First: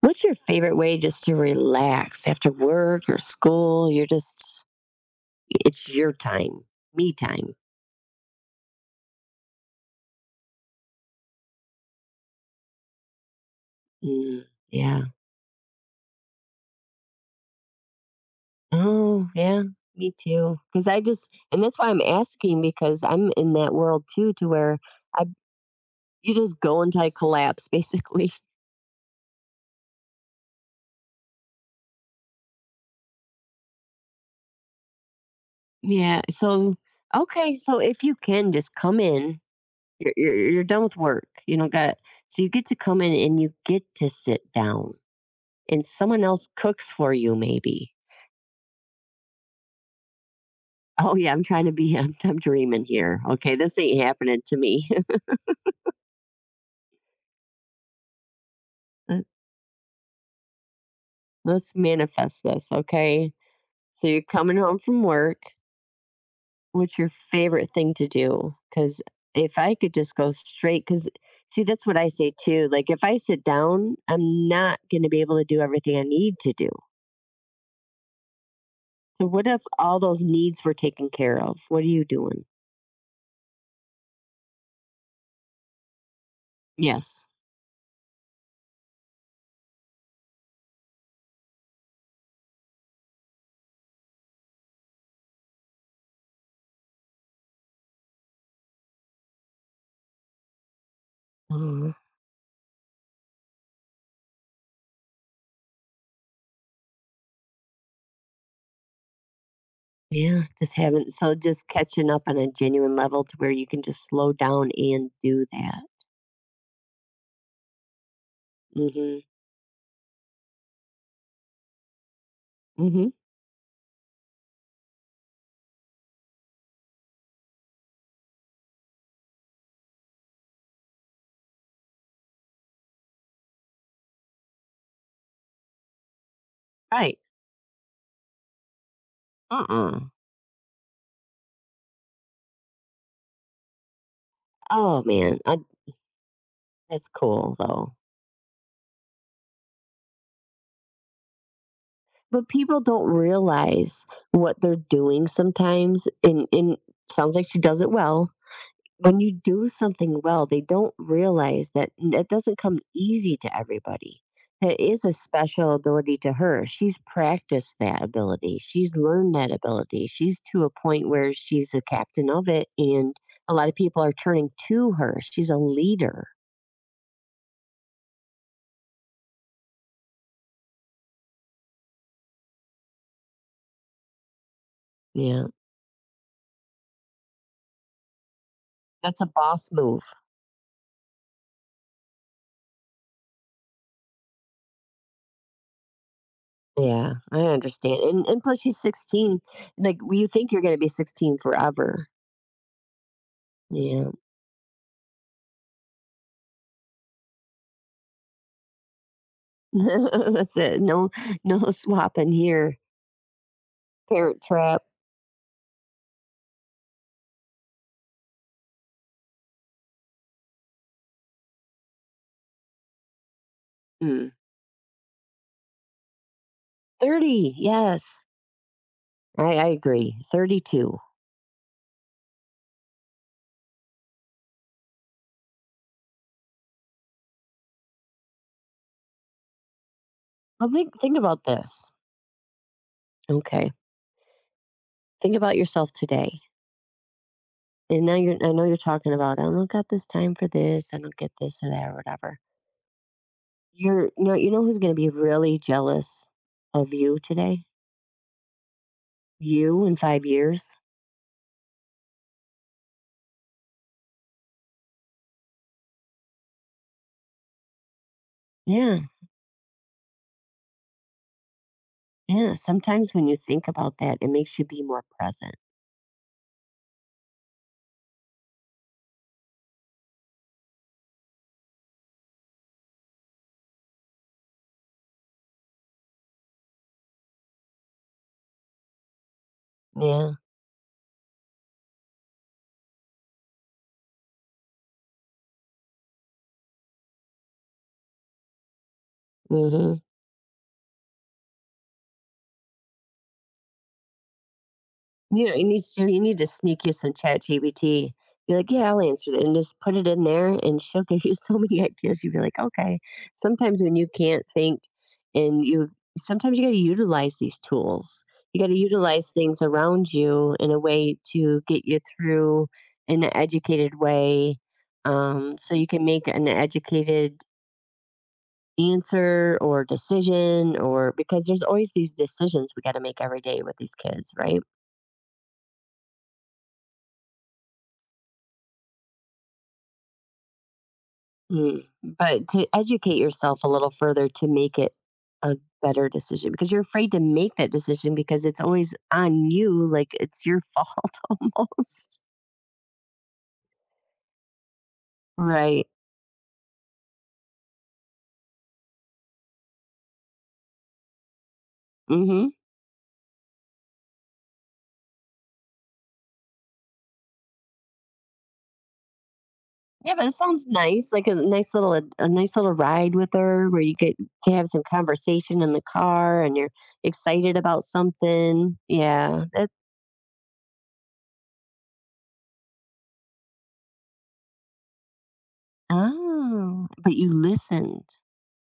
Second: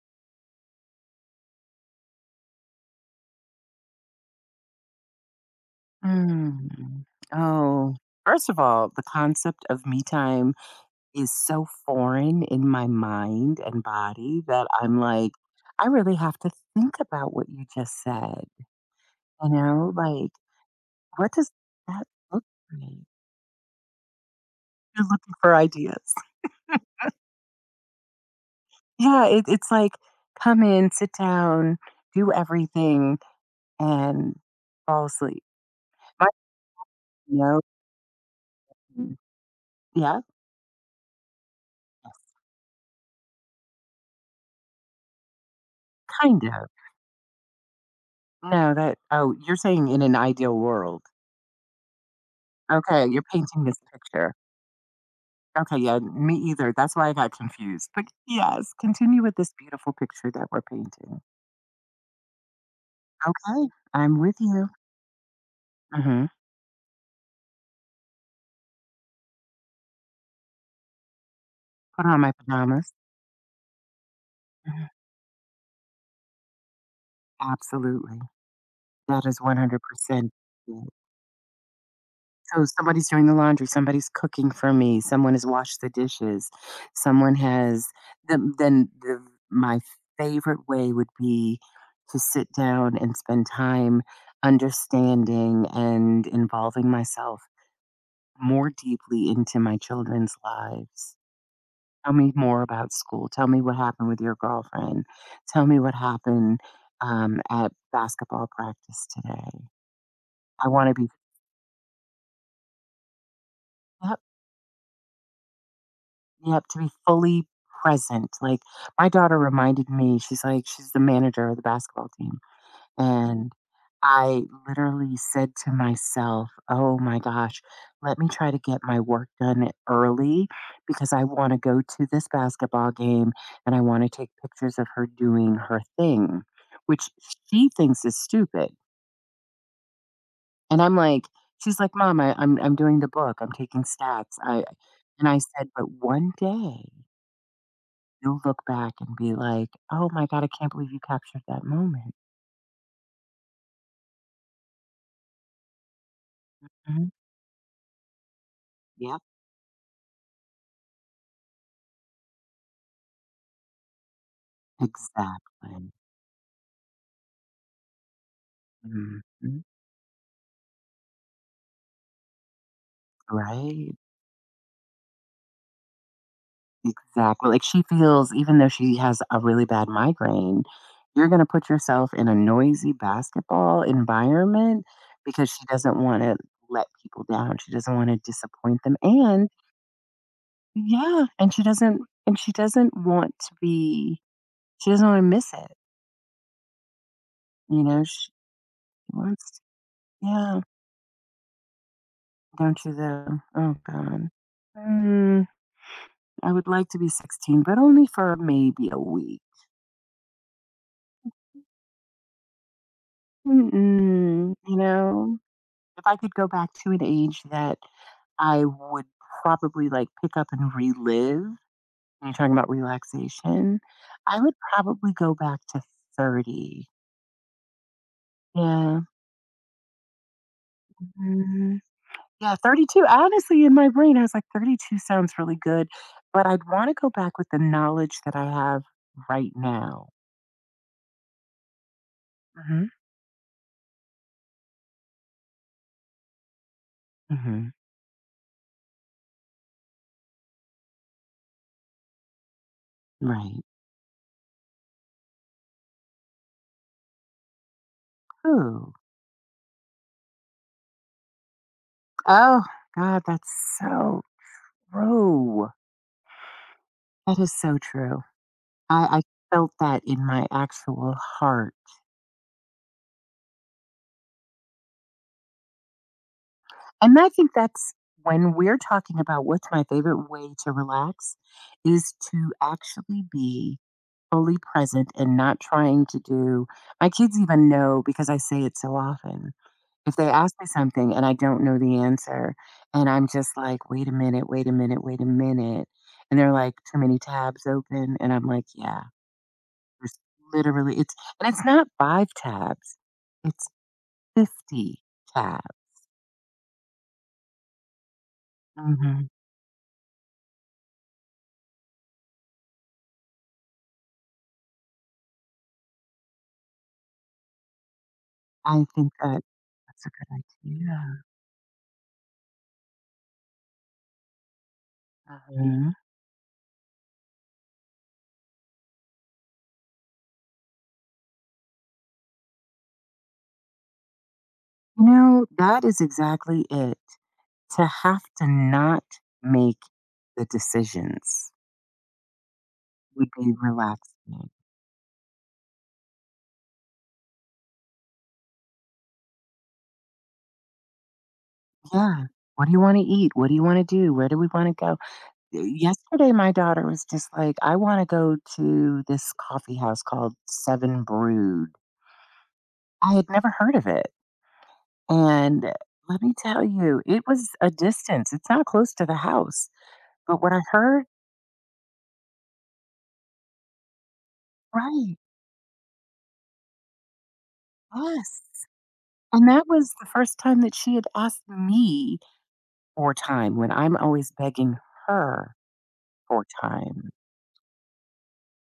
What's your favorite way just to relax after work or school? You're just, it's your time, Mm. me time. Oh, first of all, the concept of me time is so foreign in my mind and body Mm, that I'm yeah. like, I really have to think about what you just said. Oh, You yeah. know, Me too. Because I just, what does and that's why I'm that look asking because like? I'm in that world too, to where You're I, looking for ideas. you just go until I collapse, basically. Yeah, it's like, come in, sit down, do everything, and fall asleep. Yeah. My, So, okay. no, So if you can just come in, you're, yeah, you're, you're done with work, you know, got, yes, so you get to come in and you get to sit down and someone kind else of. cooks for you, maybe. No, oh, you're saying in an ideal world. Oh yeah, I'm trying to be I'm dreaming Okay, here. you're Okay, painting this this ain't picture. happening to me. Okay, yeah, me either. That's why I got confused. But yes, continue Let- with this beautiful picture that we're painting. Let's manifest this, okay? Okay, So I'm you're with coming you. home from work. hmm What's your favorite thing to do? Cuz if I could just go straight cuz see that's what Put I on my say too. Like pajamas. if I sit down, I'm not Mhm. going to be able to do everything I need to do. Absolutely. That So is what if all those 100% needs were it. taken care of? What are you doing? So somebody's doing the laundry, somebody's cooking for me, someone has washed the dishes, Yes. someone has. Then the, my favorite way would be to sit down and spend time understanding and involving myself more deeply into my children's lives. Uh, Tell me more about school. Tell me what happened with your girlfriend. Tell me what happened at basketball practice today. yeah, I just want to be, haven't. So just catching up on a genuine level to where you can just yep, slow down and do that. yep, to be fully present. Like my Mhm, daughter reminded me, she's the manager of the basketball team. mhm, And I literally said to myself, oh my gosh, let me try to get my work done early because I want to go to this basketball game and I want to take pictures of her doing her thing, which right. she thinks is stupid. Uh-uh. And I'm like, she's like, Mom, I'm doing the book, I'm taking stats. Oh, And I man, I said, but one day that's cool, though. you'll look back and be like, oh my God, I can't believe you captured that moment. But people don't realize what they're doing sometimes, and Mhm. sounds like she does it well. When Yep, you do something well, they don't realize that it doesn't come easy to everybody. That is a special exactly. ability to her. She's practiced that ability. She's learned that Mhm. ability. She's to a point where she's a captain of it, and a lot of Right. people are turning to her. She's a leader. Exactly. Like she feels, even though she has a really bad migraine, you're going to put yourself in a noisy basketball environment Yeah. because she doesn't want to let people down. She doesn't want to disappoint them. That's a boss move. yeah, and she doesn't, and she doesn't want to be, she doesn't want to miss it. Yeah, I You understand. know, And and plus she's 16. wants, Like well, you think yeah, you're gonna be 16 forever. don't you though? Oh, Yeah. God. Mm, I would like to be 16, but only for maybe a week. That's it. No no, swapping here. Parent Mm-mm. You trap. know, if I could go back to an age that I would probably like pick up and relive, when you're talking about relaxation, Mm. I would probably go back to 30. 30. Yes. Yeah. I agree. 32. Mhm. Yeah, 32. Honestly, in my brain, I was like, 32 sounds really good, but I'd want to go back with the knowledge that I have right now. Well, think about this. hmm Okay. Think about yourself today. hmm And now you're I know you're talking about I don't got this time for this. I don't get this or that or whatever. Right. You know who's gonna be really jealous of you today? Ooh. You in 5 years? Oh, God, that's so true. That is so true. Yeah, I felt that in my actual heart, yeah. Sometimes when you think about that, it makes you be more present. and I think that's when we're talking about what's my favorite way to relax is to actually be fully present and not trying to do my kids even know because I say it so often. If they Yeah. ask me something and I don't know the answer and I'm just like, "Wait a minute, wait a minute, wait a minute." And they're like, "Too many tabs open." And I'm like, "Yeah, Mm-hmm. there's literally it's and it's not 5 tabs. It's 50 You tab. you need to you need to sneak you some chat GBT. You're like, yeah, I'll Mhm. answer that, and just put it in there, and she'll give you so many ideas. You'd be like, okay. Sometimes when you can't think, and you sometimes you got to utilize these tools. You got to I think utilize that things that's a around good you in a way idea. to get you through in an educated way, so you Mhm. can make an educated answer or decision or because there's always these decisions we got to make every day with these kids, right? You know, that is exactly it. To have to not make the decisions Mm. But to educate would be yourself a little further to relaxing. make it a better decision because you're afraid to make that decision because it's always on you, like it's your fault almost. Yeah. What do you wanna eat? What do you wanna do? Where do we wanna go? Right. Yesterday, my daughter was just like, "I wanna go to this coffee house called 7 Brood." Mm-hmm. I had never heard of it, and let me tell you, it was a distance. It's not close to the house. Yeah, but it But what I sounds heard nice, like a nice little a nice little ride with her where you get to have some right, conversation in the car and you're excited about yes, something. Yeah, and that that. was the first time that she had asked me for time when I'm always begging her for Oh, time, but you listened.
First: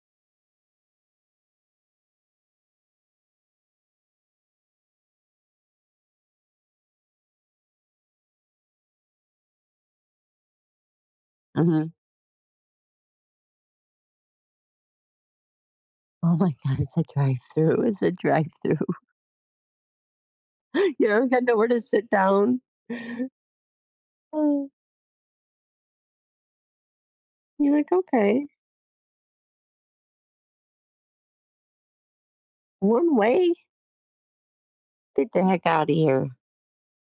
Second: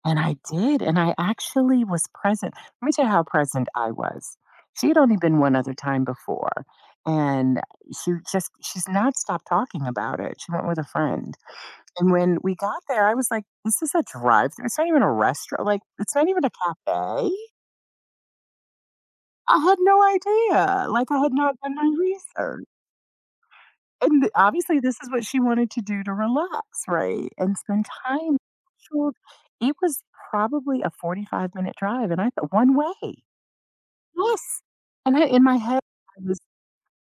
and I did, and I actually was present. Let me tell you how present I was. She had only been one other time before, and she's not stopped talking about it. She went with a friend, Mhm. and when we got there, I was like, "This is a drive-through. It's not even a restaurant. Like, it's not Oh even a my god, it's a cafe." drive-through, it's a drive-through. I had no idea, You like, I ever had got not nowhere done to my sit down? research, and th Oh, obviously, this is what she wanted to do to relax, right, and you're spend like, time "Okay, sure it was probably a 45-minute drive, and I thought one way. one way? Yes, and I Get in the my heck head, out of I here." was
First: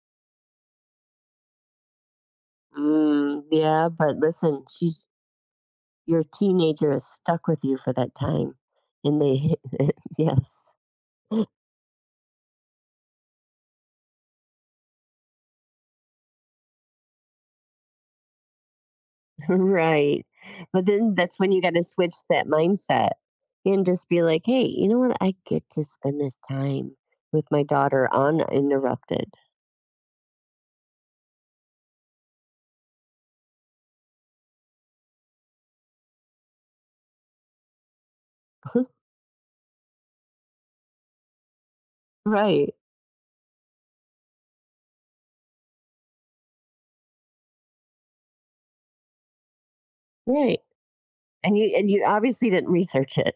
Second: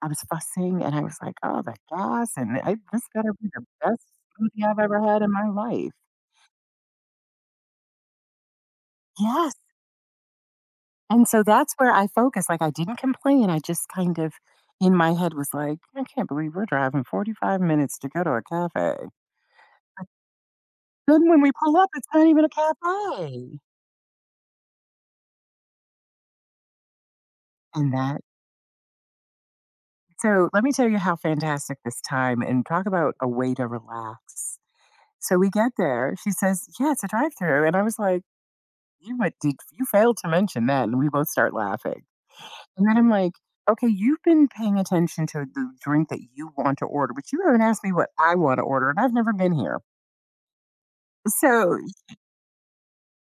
I was fussing, and I was like, "Oh, the gas, and I this better Mm, be the yeah, best but listen, smoothie I've ever she's had in my life." your teenager is stuck with you for that time, and Yes. they yes. And so that's where I focused, like, I didn't complain, I just kind of in my head was like, "I can't believe we're driving 45 minutes to go to a cafe." Right. But then Then that's when we when you pull gotta up, it's switch not even a that mindset cafe, and just be like, "Hey, you know what? I get to spend this time with my and daughter that uninterrupted." so let me tell you how fantastic this time and talk about a way to relax. So we get there, she says, "Yeah, it's a drive-through," and I was like, "You what did you failed to mention that," and we both start laughing. Right, And then I'm like, okay, you've been paying attention to the drink that you want to order, but you haven't asked me what I want to order, and I've never been here. right. And you So and you obviously didn't research it.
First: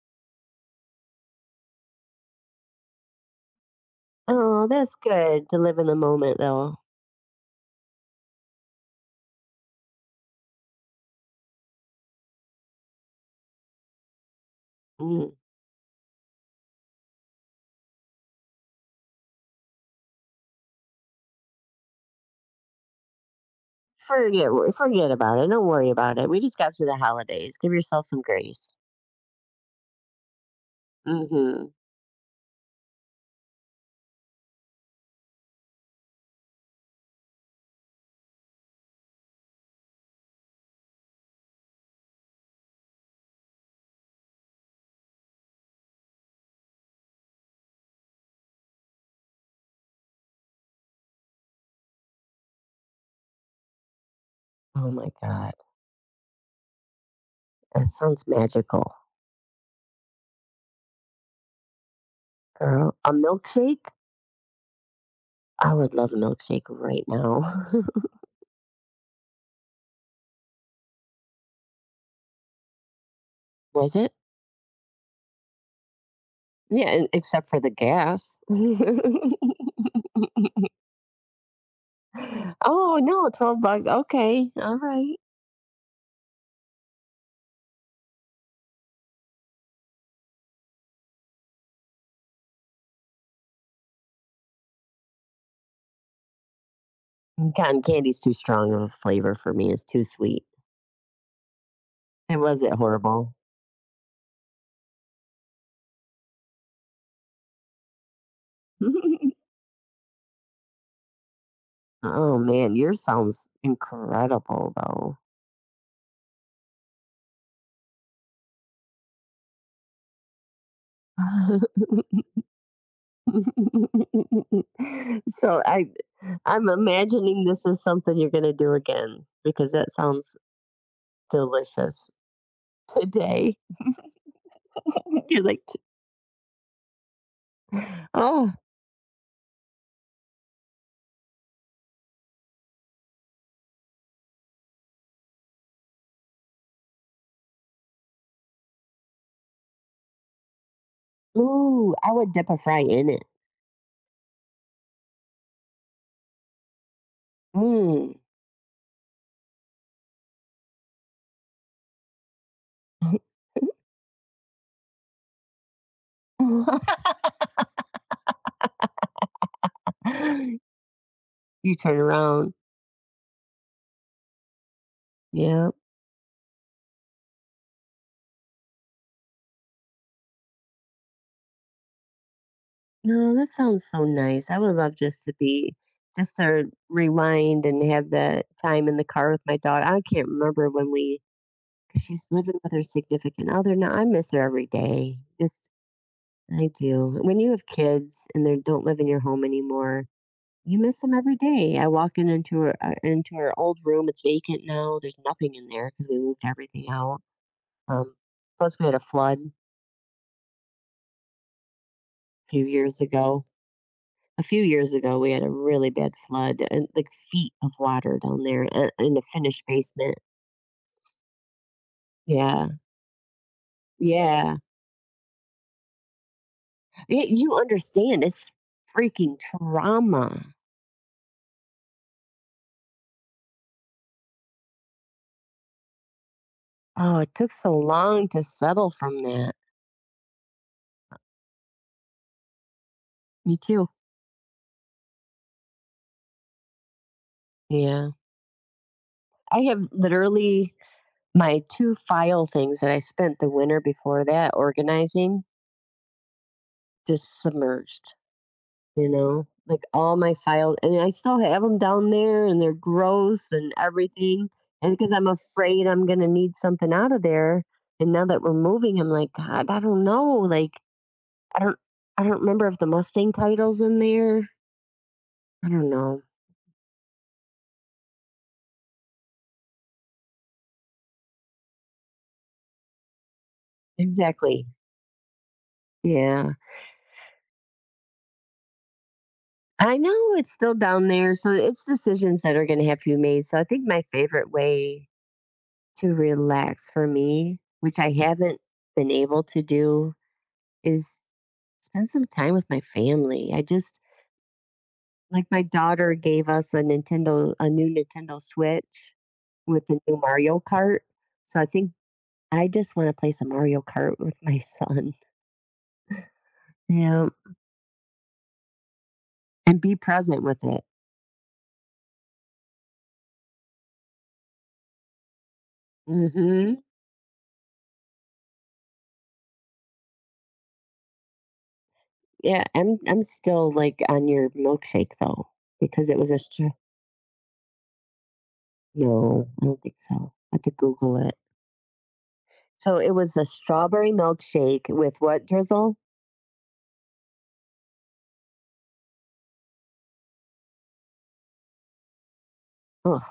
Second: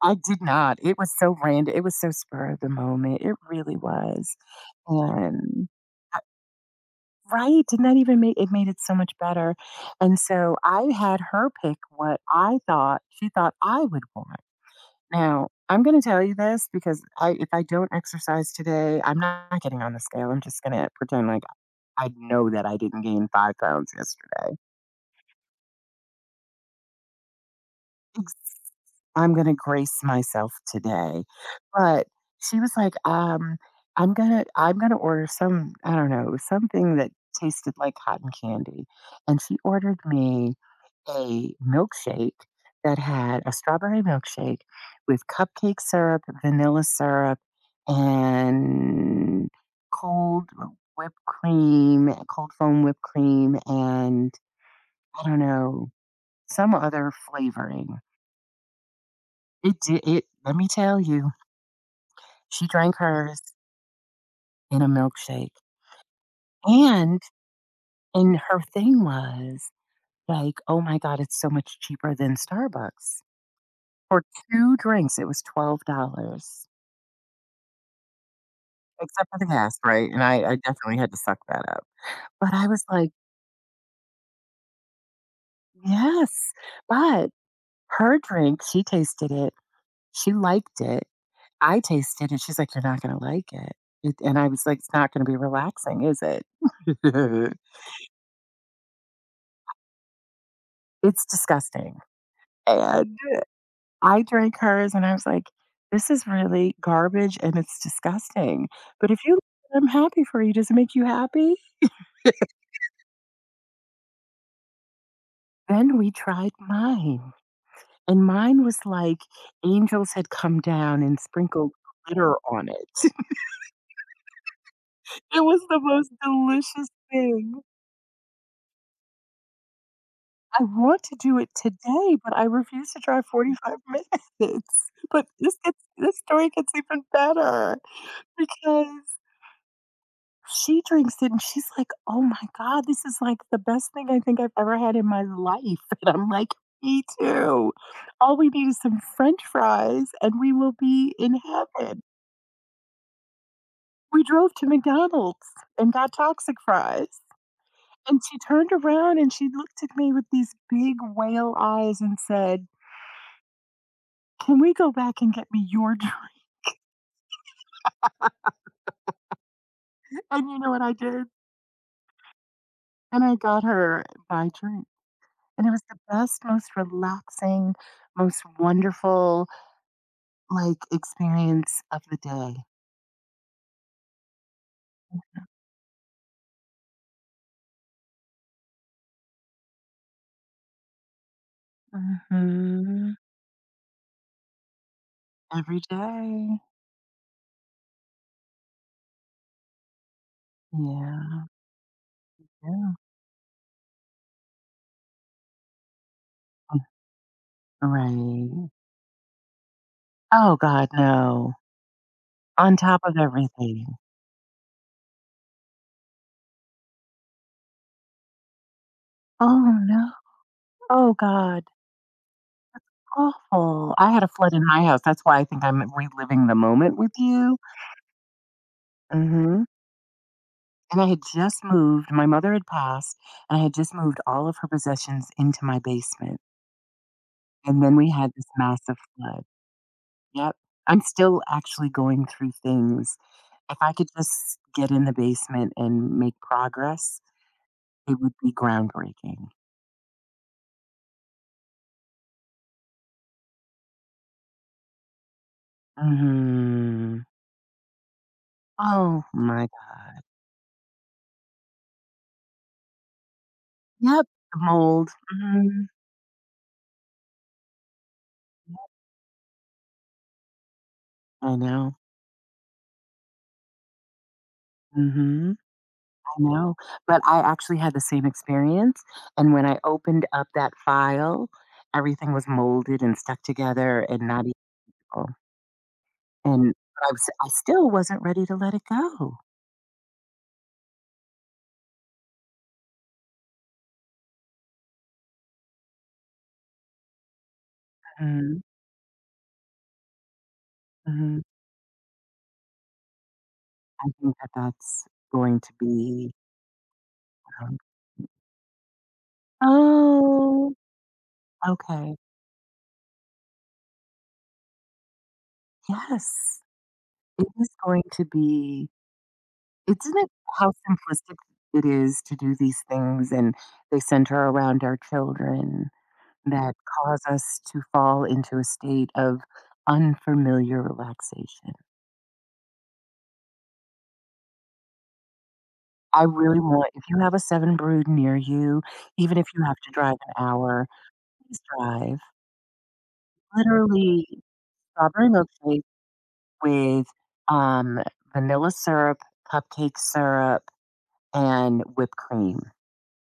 I did not. It was so random. It was so spur of the moment. It really was. Oh, that's good to And live in the I- moment, though. right, did not even make it made it so much better. And so I had her pick what I thought she thought I would want. Mm. Now I'm going to tell you this because I, if I don't exercise today, I'm not getting on the scale. I'm just going to pretend like I know that I didn't gain 5 pounds Forget yesterday. forget about it, don't worry about it. We just got through the holidays, give yourself some Ex grace. I'm gonna grace myself today. Mhm. But she was like, I'm gonna order some," I don't know, something that tasted like cotton candy, and she ordered me a milkshake that had a strawberry milkshake with cupcake syrup, vanilla syrup, and cold cold foam whipped cream, and Oh my I don't god. know, some other That flavoring. sounds magical. It did it let me tell you, she Girl, drank a hers milkshake? in a milkshake, I would love a milkshake right and now. Her thing was, like, "Oh my god, it's so much cheaper than Starbucks." Was it? For 2 drinks, it was $12 Yeah, and except for the gas. except for the gas, right? And I definitely had to suck that up. But I was Oh like, no, 12 bucks. Okay. All right. "Yes." But her drink, she tasted it, she liked it. I tasted it, she's like, "You're not gonna like it." And I was like, "It's not gonna be relaxing, is it?" Cotton candy's too strong of a flavor for me. It's too sweet. It's disgusting, And was it and horrible. I drank hers, and I was like, "This is really garbage, and it's disgusting." But if you "I'm happy for you, does it make you happy?" Oh man, yours sounds incredible though. Then we tried mine, and mine was like angels had come down and sprinkled glitter on it. It was so the I most I'm delicious imagining thing. this is something you're gonna do again because that sounds I want to do it delicious. today, but I refuse to try Today, 45 minutes. But you're like, "T- this story gets even better oh, because she drinks it and she's like, "Oh my god, this is like the best thing I think I've ever had in my life." And I'm like, "Me too. All we need is some french fries and we will be in ooh, heaven." I would dip a fry in it. We drove to McDonald's and got toxic fries. Mm. And she turned around and she looked at me with these big whale eyes and said, "Can we go back and get me your drink?" And you know what I did? you turn around. And I got her my drink. And it Yeah. was the best, most relaxing, most wonderful, like, experience of the day. No, that sounds so nice. I would love just to be, just to rewind and have that time in the car with my daughter. I can't remember when we, 'cause she's living with her Mhm. significant other now. I miss her every day. Just Every day. I do. When you have kids and they don't live in your home anymore, you miss them every Yeah, day. I walk in yeah. Into our old room. It's vacant now. There's nothing in there because we moved everything out. Um, Right. plus, we had a flood a Oh, God, no. few On top years of ago. everything. A few years ago, we had a really bad flood and like feet of water down there in a Oh, finished no. basement. Oh, God. Yeah, Awful. I had a flood yeah. in my house. That's why I think I'm reliving the moment with You you. understand? It's freaking Mhm. trauma. And I had just moved. My mother had passed, and I had just moved all of her possessions into my basement. Oh, it took so And then we long had to this settle massive from flood. that. Yep. I'm still actually going through things. Me If too. I could just get in the basement and make progress, Yeah. it would be groundbreaking. I have literally my two file things that I spent the winter before that organizing Mhm. just submerged, you Oh know? my g Like all my files, and I still have them down there and they're gross and Yep, everything. the And mold. because I'm Mhm. afraid I'm going to need something out of there. And now that we're moving, I'm like, God, I don't know. Like, I I don't, know. I don't remember if the Mustang title's in there. Mhm. I don't know. I know, but I actually had the same experience, and when I opened up that file, everything was molded and stuck together and not Exactly. equal, Yeah. and I still wasn't ready to let it go. I know it's still down there, so it's decisions that are gonna have to be made, so I think my favorite way to relax for me, which I Mhm, haven't been able to do, is mhm. spend some time with my family. I just I think that that's like, going my to daughter be, gave us a Nintendo a um new Nintendo Switch with the new Mario Oh, Kart, so I think okay. I just wanna play some Mario Kart with my son. Yes. Yeah, It is going to be and be isn't it present with how it. simplistic it is to do these things and they center around our children that Mhm. cause us to fall into a state of unfamiliar relaxation. Yeah, I'm still like on your milkshake though, because it I was really want if you have a 7 brood near you, even if no, you I have don't to think drive so. an I have to hour, Google it. please drive. So it was a strawberry Literally milkshake with strawberry what milkshake drizzle? with, um, vanilla syrup, cupcake syrup, and whipped cream. Oh,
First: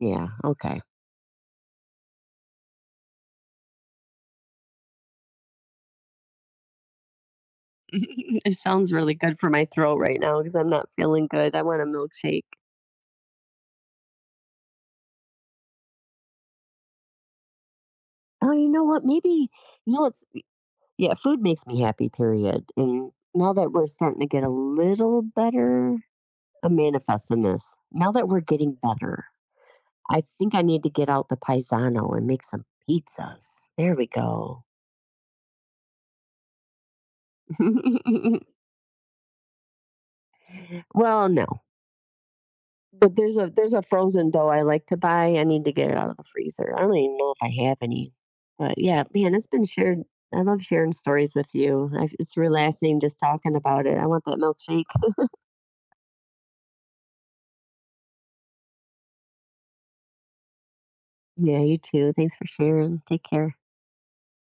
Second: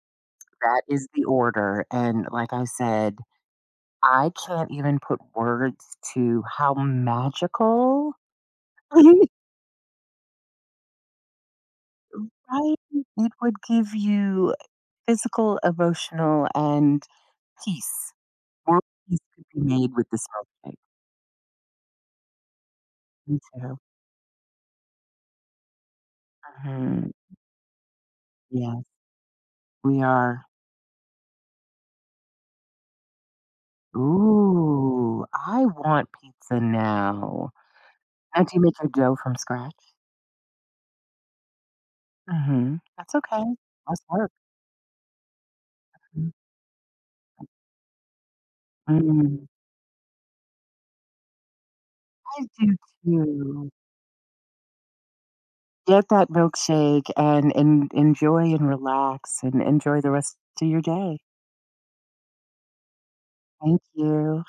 yeah, That okay. is the order, and like I said, I can't even put words to how magical it sounds really right? good for my throat right now because I'm not feeling good. I want a milkshake. It would give you physical, emotional, and peace. Oh, you World know what? peace could Maybe be made you know with it's this milkshake. yeah. Food makes me happy. Period. And Me now that too. we're starting to get a little better, I'm Mhm. manifesting this. Now that we're getting Yes, better, we I are. think I need to get out the paisano and make some pizzas. There we go. Ooh, I want pizza now. Now do you make your dough from scratch? well, no, Mhm. That's but there's okay. a That's work. frozen dough I like to buy. I need to get it out of the freezer. I don't even know if I have any. But yeah, man, it's Mm. been shared. I love sharing stories with you. I, it's I do relaxing just talking too. about it. I want that milkshake. Get that milkshake and en enjoy and relax and enjoy the rest of your day. Yeah, you too. Thanks for sharing. Take care. Thank you.